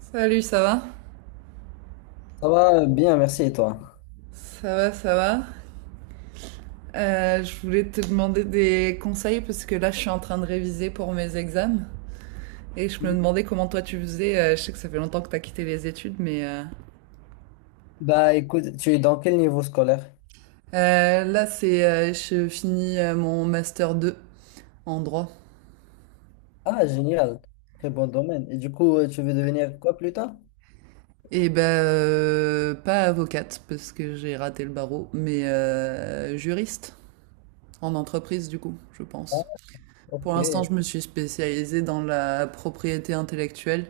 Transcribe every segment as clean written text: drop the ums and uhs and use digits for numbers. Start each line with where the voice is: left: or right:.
right: Salut, ça va?
left: Ça va bien, merci et toi?
right: Ça va, ça va. Je voulais te demander des conseils parce que là, je suis en train de réviser pour mes examens et je me
left: Oui.
right: demandais comment toi tu faisais. Je sais que ça fait longtemps que t'as quitté les études, mais
left: Bah écoute, tu es dans quel niveau scolaire?
right: là, c'est je finis mon master 2 en droit.
left: Ah, génial, très bon domaine. Et du coup, tu veux devenir quoi plus tard?
right: Et ben pas avocate parce que j'ai raté le barreau, mais juriste en entreprise du coup, je
left: Ah,
right: pense.
left: ok,
right: Pour l'instant, je me suis spécialisée dans la propriété intellectuelle.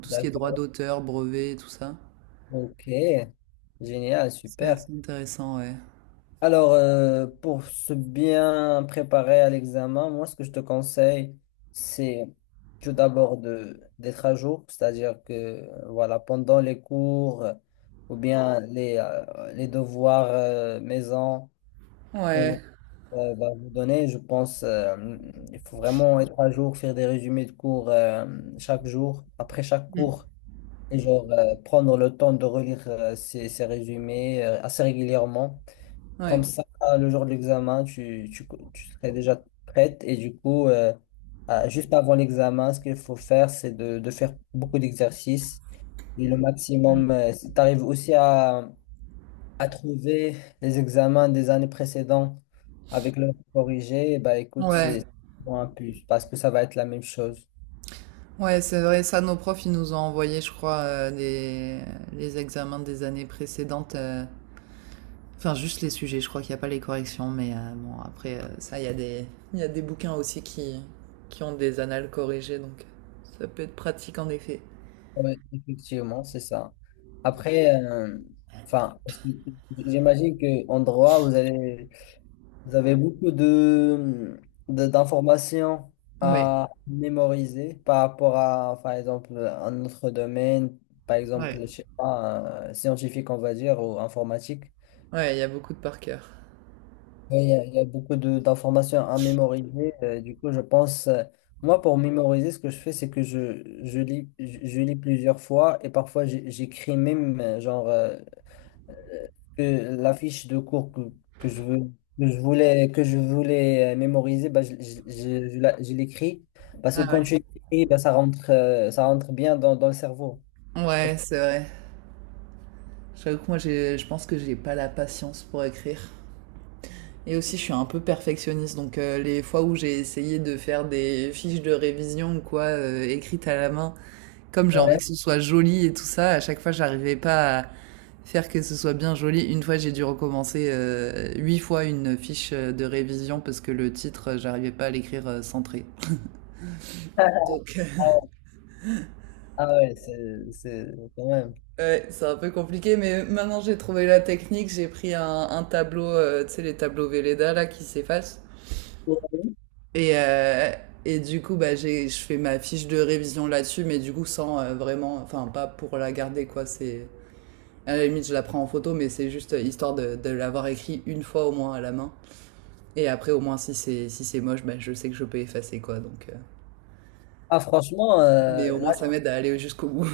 right: Tout ce qui est droit
left: d'accord,
right: d'auteur, brevet, tout ça.
left: ok, génial,
right: C'est
left: super.
right: assez intéressant, ouais.
left: Alors, pour se bien préparer à l'examen, moi, ce que je te conseille, c'est tout d'abord de d'être à jour, c'est-à-dire que, voilà, pendant les cours ou bien les devoirs maison,
right: Ouais.
left: va vous donner. Je pense il faut vraiment être à jour, faire des résumés de cours chaque jour, après chaque
right: Mm.
left: cours, et genre prendre le temps de relire ces résumés assez régulièrement. Comme
right: Ouais.
left: ça, le jour de l'examen, tu serais déjà prête. Et du coup, juste avant l'examen, ce qu'il faut faire, c'est de faire beaucoup d'exercices. Et le
right: Mm.
left: maximum, si tu arrives aussi à trouver les examens des années précédentes avec leurs corrigés, bah écoute,
right: Ouais.
left: c'est vraiment un plus parce que ça va être la même chose.
right: Ouais, c'est vrai, ça, nos profs, ils nous ont envoyé, je crois, les examens des années précédentes. Enfin, juste les sujets, je crois qu'il n'y a pas les corrections, mais bon, après, ça, il y a il y a des bouquins aussi qui ont des annales corrigées, donc ça peut être pratique en effet.
left: Oui, effectivement, c'est ça. Après, enfin, parce que j'imagine qu'en droit, vous allez, vous avez beaucoup d'informations
right: Ouais,
left: à mémoriser par rapport à, par exemple, un autre domaine, par exemple,
right: ouais.
left: je sais pas, scientifique, on va dire, ou informatique.
right: Ouais, il y a beaucoup de par cœur.
left: Oui, il y a beaucoup d'informations à mémoriser. Du coup, je pense, moi, pour mémoriser, ce que je fais, c'est que je lis, je lis plusieurs fois et parfois j'écris même, euh, que la fiche de cours que je veux, que je voulais mémoriser, bah, je l'écris. Parce que
right: Ah
left: quand
right: ouais.
left: tu écris, bah, ça rentre bien dans le cerveau. Tu vois ce
right: Ouais,
left: que-
right: c'est vrai. J'avoue que moi, je pense que j'ai pas la patience pour écrire. Et aussi, je suis un peu perfectionniste, donc les fois où j'ai essayé de faire des fiches de révision ou quoi, écrites à la main, comme j'ai envie
left: Ouais.
right: que ce soit joli et tout ça, à chaque fois, j'arrivais pas à faire que ce soit bien joli. Une fois, j'ai dû recommencer huit fois une fiche de révision parce que le titre, j'arrivais pas à l'écrire centré. Donc,
left: Ah ouais, ah ouais, c'est quand même.
right: ouais, c'est un peu compliqué, mais maintenant j'ai trouvé la technique. J'ai pris un tableau, tu sais, les tableaux Velleda là qui s'effacent. Et, euh, et du coup, bah, je fais ma fiche de révision là-dessus, mais du coup, sans vraiment, enfin, pas pour la garder, quoi. À la limite, je la prends en photo, mais c'est juste histoire de l'avoir écrit une fois au moins à la main. Et après, au moins, si c'est moche, bah, je sais que je peux effacer, quoi. Donc,
left: Ah, franchement,
right: mais au moins, ça m'aide à aller jusqu'au bout.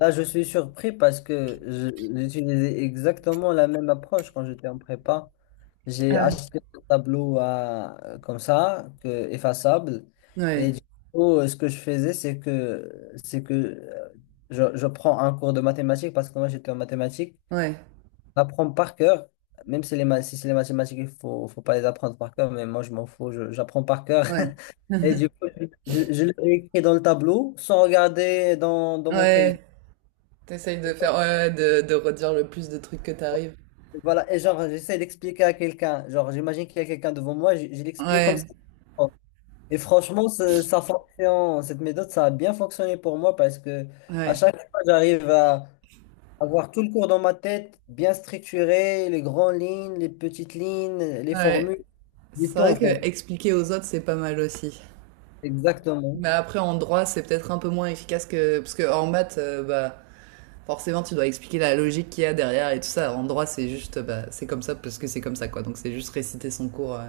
left: Là, je suis surpris parce que j'utilisais exactement la même approche quand j'étais en prépa. J'ai
right: Ah ouais.
left: acheté un tableau à, comme ça, que, effaçable. Et du coup, ce que je faisais, c'est que je prends un cours de mathématiques parce que moi, j'étais en mathématiques.
right: Ouais,
left: J'apprends par cœur, même si, si c'est les mathématiques, faut pas les apprendre par cœur, mais moi, je m'en fous, j'apprends par cœur.
right: ouais, ouais.
left: Et du coup, je l'ai écrit dans le tableau sans regarder dans mon cahier.
right: Ouais, t'essayes de faire, ouais, ouais, de redire le plus de trucs que t'arrives.
left: Voilà, et genre, j'essaie d'expliquer à quelqu'un. Genre, j'imagine qu'il y a quelqu'un devant moi, je l'explique comme ça.
right: Ouais,
left: Et franchement, ça fonctionne. Cette méthode, ça a bien fonctionné pour moi parce que à
right: ouais,
left: chaque fois, j'arrive à avoir tout le cours dans ma tête, bien structuré, les grandes lignes, les petites lignes, les
right: ouais.
left: formules, du
right: C'est
left: tout en
right: vrai
left: fait.
right: que expliquer aux autres, c'est pas mal aussi.
left: Exactement.
right: Mais après, en droit, c'est peut-être un peu moins efficace que. Parce que en maths, bah, forcément, tu dois expliquer la logique qu'il y a derrière et tout ça. En droit, c'est juste. Bah, c'est comme ça parce que c'est comme ça, quoi. Donc, c'est juste réciter son cours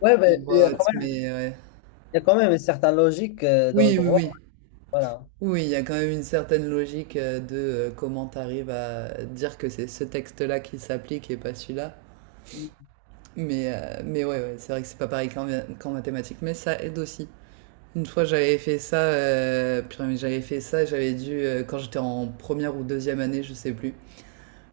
left: Ouais,
right: en
left: mais
right: voix haute. Mais ouais.
left: il y a quand même une certaine logique dans le
right: Oui, oui,
left: droit.
right: oui.
left: Voilà.
right: Oui, il y a quand même une certaine logique de comment t'arrives à dire que c'est ce texte-là qui s'applique et pas celui-là.
left: Ouais,
right: Mais ouais, ouais, c'est vrai que c'est pas pareil qu'en mathématiques, mais ça aide aussi. Une fois, j'avais fait ça, purée, mais j'avais fait ça, j'avais dû, quand j'étais en première ou deuxième année, je sais plus,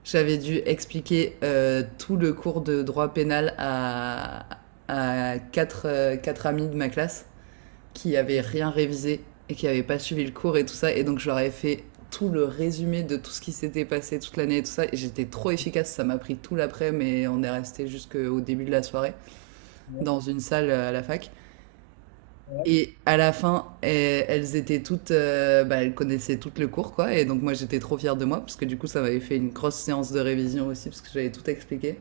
right: j'avais dû expliquer tout le cours de droit pénal à quatre amis de ma classe qui avaient rien révisé et qui n'avaient pas suivi le cours et tout ça. Et donc, je leur ai fait tout le résumé de tout ce qui s'était passé toute l'année et tout ça. Et j'étais trop efficace, ça m'a pris tout l'après, mais on est resté jusqu'au début de la soirée dans une salle à la fac.
left: ouais,
right: Et à la fin, eh, elles étaient toutes, bah, elles connaissaient toutes le cours, quoi. Et donc moi, j'étais trop fière de moi, parce que du coup, ça m'avait fait une grosse séance de révision aussi, parce que j'avais tout expliqué.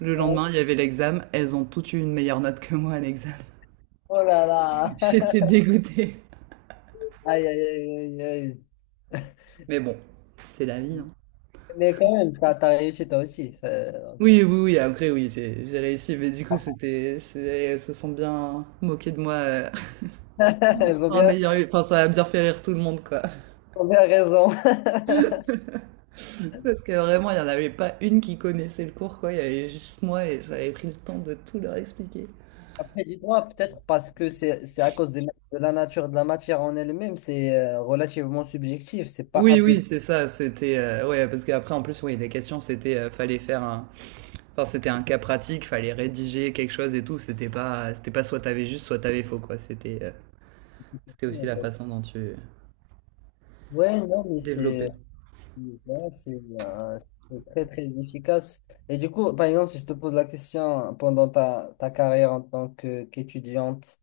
right: Le
left: ouais.
right: lendemain, il y avait l'examen. Elles ont toutes eu une meilleure note que moi à l'examen.
left: Oh là là.
right: J'étais dégoûtée.
left: Aïe, aïe, aïe, aïe, aïe.
right: Mais bon, c'est la vie, hein.
left: Mais quand même, t'as réussi toi aussi. Ça- donc.
right: Oui, oui, oui. Après, oui, j'ai réussi, mais du coup, elles se sont bien moquées de moi.
left: Elles ont
right: En
left: bien,
right: ayant eu, enfin, ça a bien fait rire tout le monde, quoi.
left: Elles ont bien raison.
right: Parce que vraiment, il n'y en avait pas une qui connaissait le cours, quoi. Il y avait juste moi et j'avais pris le temps de tout leur expliquer.
left: Après, dis-moi, peut-être parce que c'est à cause de la nature de la matière en elle-même, c'est relativement subjectif. C'est pas un
right: Oui,
left: plus.
right: oui,
left: Un
right: c'est ça. C'était ouais, parce qu'après en plus, oui, les questions c'était fallait faire un, enfin c'était un cas pratique, fallait rédiger quelque chose et tout. C'était pas soit t'avais juste, soit t'avais faux quoi. C'était, c'était
left: plus,
right: aussi
left: en
right: la
left: fait.
right: façon dont tu
left: Ouais, non, mais c'est,
right: développais.
left: ouais, c'est très, très efficace. Et du coup, par exemple, si je te pose la question pendant ta carrière en tant qu'étudiante,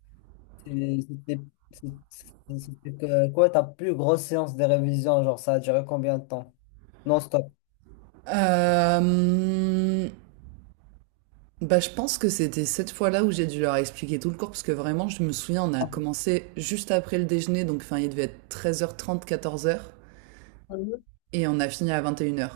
left: Et C'était c'est- c'était que- quoi ta plus grosse séance de révision? Genre, ça a duré combien de temps? Non-stop.
right: Euh, Bah, je pense que c'était cette fois-là où j'ai dû leur expliquer tout le cours, parce que vraiment, je me souviens, on a commencé juste après le déjeuner, donc enfin, il devait être 13h30, 14h.
left: Mhm.
right: Et on a fini à 21h.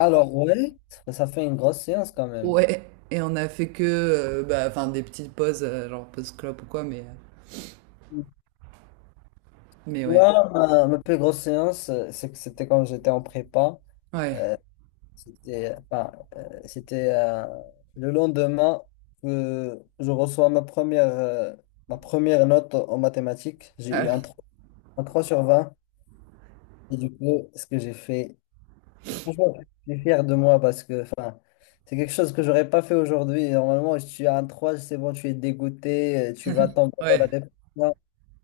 left: Alors, ouais, ça fait une grosse séance quand même.
right: Ouais, et on a fait que bah, enfin, des petites pauses, genre pause clope ou quoi, mais ouais.
left: Ouais, ma plus grosse séance, c'est que c'était quand j'étais en prépa.
right: Ouais.
left: C'était Enfin, c'était le lendemain que je reçois ma première note en mathématiques. J'ai eu un,
right: Ah,
left: trois un 3/20. Et du coup, ce que j'ai fait, franchement, je suis fier de moi parce que enfin, c'est quelque chose que j'aurais pas fait aujourd'hui. Normalement, tu as un 3 c'est bon, tu es dégoûté, tu vas tomber dans la
right: ouais.
left: dépression.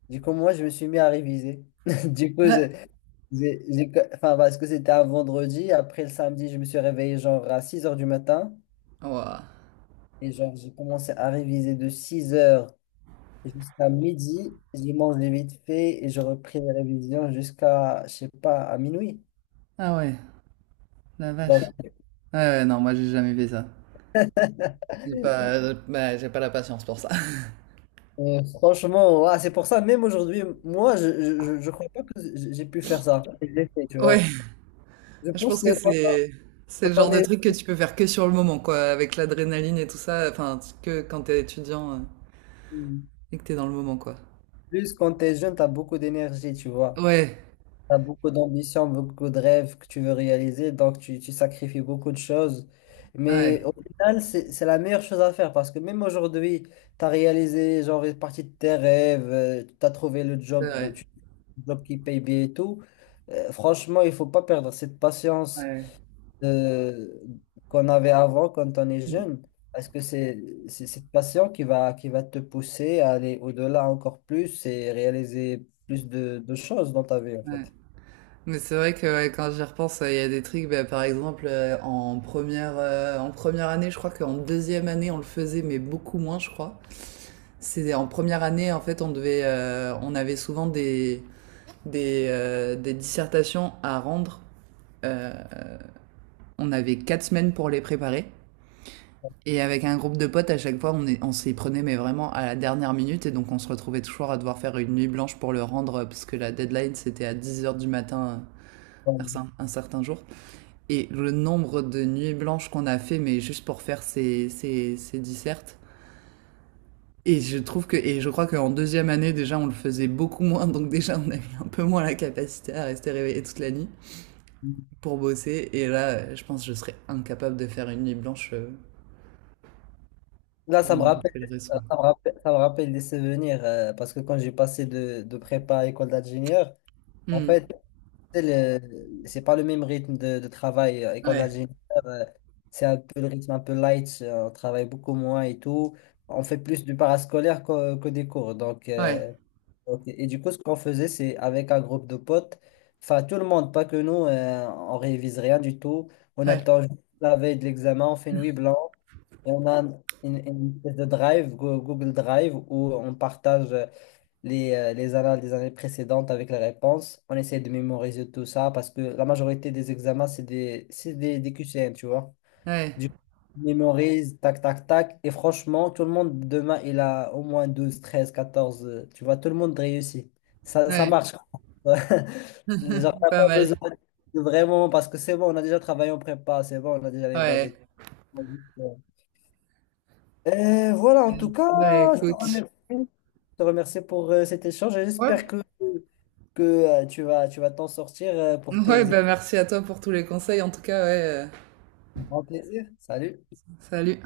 left: Du coup, moi, je me suis mis à réviser. Du coup, enfin, parce que c'était un vendredi, après le samedi, je me suis réveillé genre à 6 heures du matin
right: Ah, ouah.
left: et genre j'ai commencé à réviser de 6 heures jusqu'à midi. J'ai mangé vite fait et je repris les révisions jusqu'à, je sais pas, à minuit.
right: Ah ouais, la
left: Donc,
right: vache. Ouais, ouais, non, moi j'ai jamais fait ça. J'ai pas, bah, j'ai pas la patience pour ça.
left: Franchement, ouais, c'est pour ça, même aujourd'hui, moi, je crois pas que j'ai pu faire ça. J'ai fait, tu
right: Ouais,
left: vois. Je
right: je
left: pense
right: pense que
left: que quand,
right: c'est
left: quand
right: le genre
left: on
right: de
left: est
right: truc que tu peux faire que sur le moment, quoi, avec l'adrénaline et tout ça, enfin, que quand t'es étudiant et que t'es dans le moment, quoi.
left: plus, quand t'es jeune, t'as beaucoup d'énergie, tu vois.
right: Ouais,
left: T'as beaucoup d'ambition, beaucoup de rêves que tu veux réaliser, donc tu sacrifies beaucoup de choses.
right: ouais,
left: Mais au final, c'est la meilleure chose à faire parce que même aujourd'hui, t'as réalisé genre une partie de tes rêves, t'as trouvé le
right: c'est
left: job,
right: vrai.
left: le job qui paye bien et tout. Franchement, il faut pas perdre cette patience
right: Ouais.
left: euh, qu'on avait avant quand on est
right: Mm.
left: jeune. Parce que c'est cette passion qui va te pousser à aller au-delà encore plus et réaliser plus de choses dans ta vie, en
right: Ouais.
left: fait.
right: Mais c'est vrai que ouais, quand j'y repense, il y a des trucs, bah, par exemple, en première année, je crois qu'en deuxième année, on le faisait, mais beaucoup moins, je crois. C'est en première année, en fait, on avait souvent des, des dissertations à rendre. Euh, on avait 4 semaines pour les préparer. Et avec un groupe de potes, à chaque fois, on s'y prenait, mais vraiment à la dernière minute. Et donc, on se retrouvait toujours à devoir faire une nuit blanche pour le rendre, parce que la deadline, c'était à 10h du matin,
left: Donc,
right: un certain jour. Et le nombre de nuits blanches qu'on a fait, mais juste pour faire ces, ces dissertes. Et et je crois qu'en deuxième année, déjà, on le faisait beaucoup moins, donc déjà, on avait un peu moins la capacité à rester réveillé toute la nuit pour bosser. Et là, je pense que je serais incapable de faire une nuit blanche
left: Là,
right: pour
left: ça me
right: n'importe
left: rappelle,
right: quelle raison.
left: ça me rappelle, ça me rappelle des souvenirs parce que quand j'ai passé de prépa à école d'ingénieur, en
right: Hmm.
left: fait, c'est pas le même rythme de travail. École
right: Ouais,
left: d'ingénieur, euh, c'est un peu le rythme un peu light. On travaille beaucoup moins et tout. On fait plus du parascolaire que des cours. Donc,
right: ouais,
left: et du coup, ce qu'on faisait, c'est avec un groupe de potes, enfin tout le monde, pas que nous, on révise rien du tout. On
right: ouais,
left: attend juste la veille de l'examen, on fait nuit blanche. Et on a une espèce de drive, Google Drive, où on partage les annales des années précédentes avec les réponses. On essaie de mémoriser tout ça parce que la majorité des examens, des QCM, tu vois.
right: ouais,
left: Du coup, on mémorise, tac, tac, tac. Et franchement, tout le monde, demain, il a au moins 12, 13, 14 tu vois, tout le monde réussit. Ça
right: ouais,
left: marche. Genre, t'as
right: pas
left: pas
right: mal.
left: besoin de vraiment, parce que c'est bon, on a déjà travaillé en prépa, c'est bon, on a déjà les bases.
right: Ouais.
left: Et tout. Voilà,
right: Euh,
left: en tout cas,
right: Écoute.
left: je te remercie pour cet échange et
right: Ouais.
left: j'espère que tu vas t'en sortir pour
right: Ouais,
left: tes
right: bah merci à toi pour tous les conseils. En tout cas, ouais.
left: grands plaisirs. Salut.
right: Salut.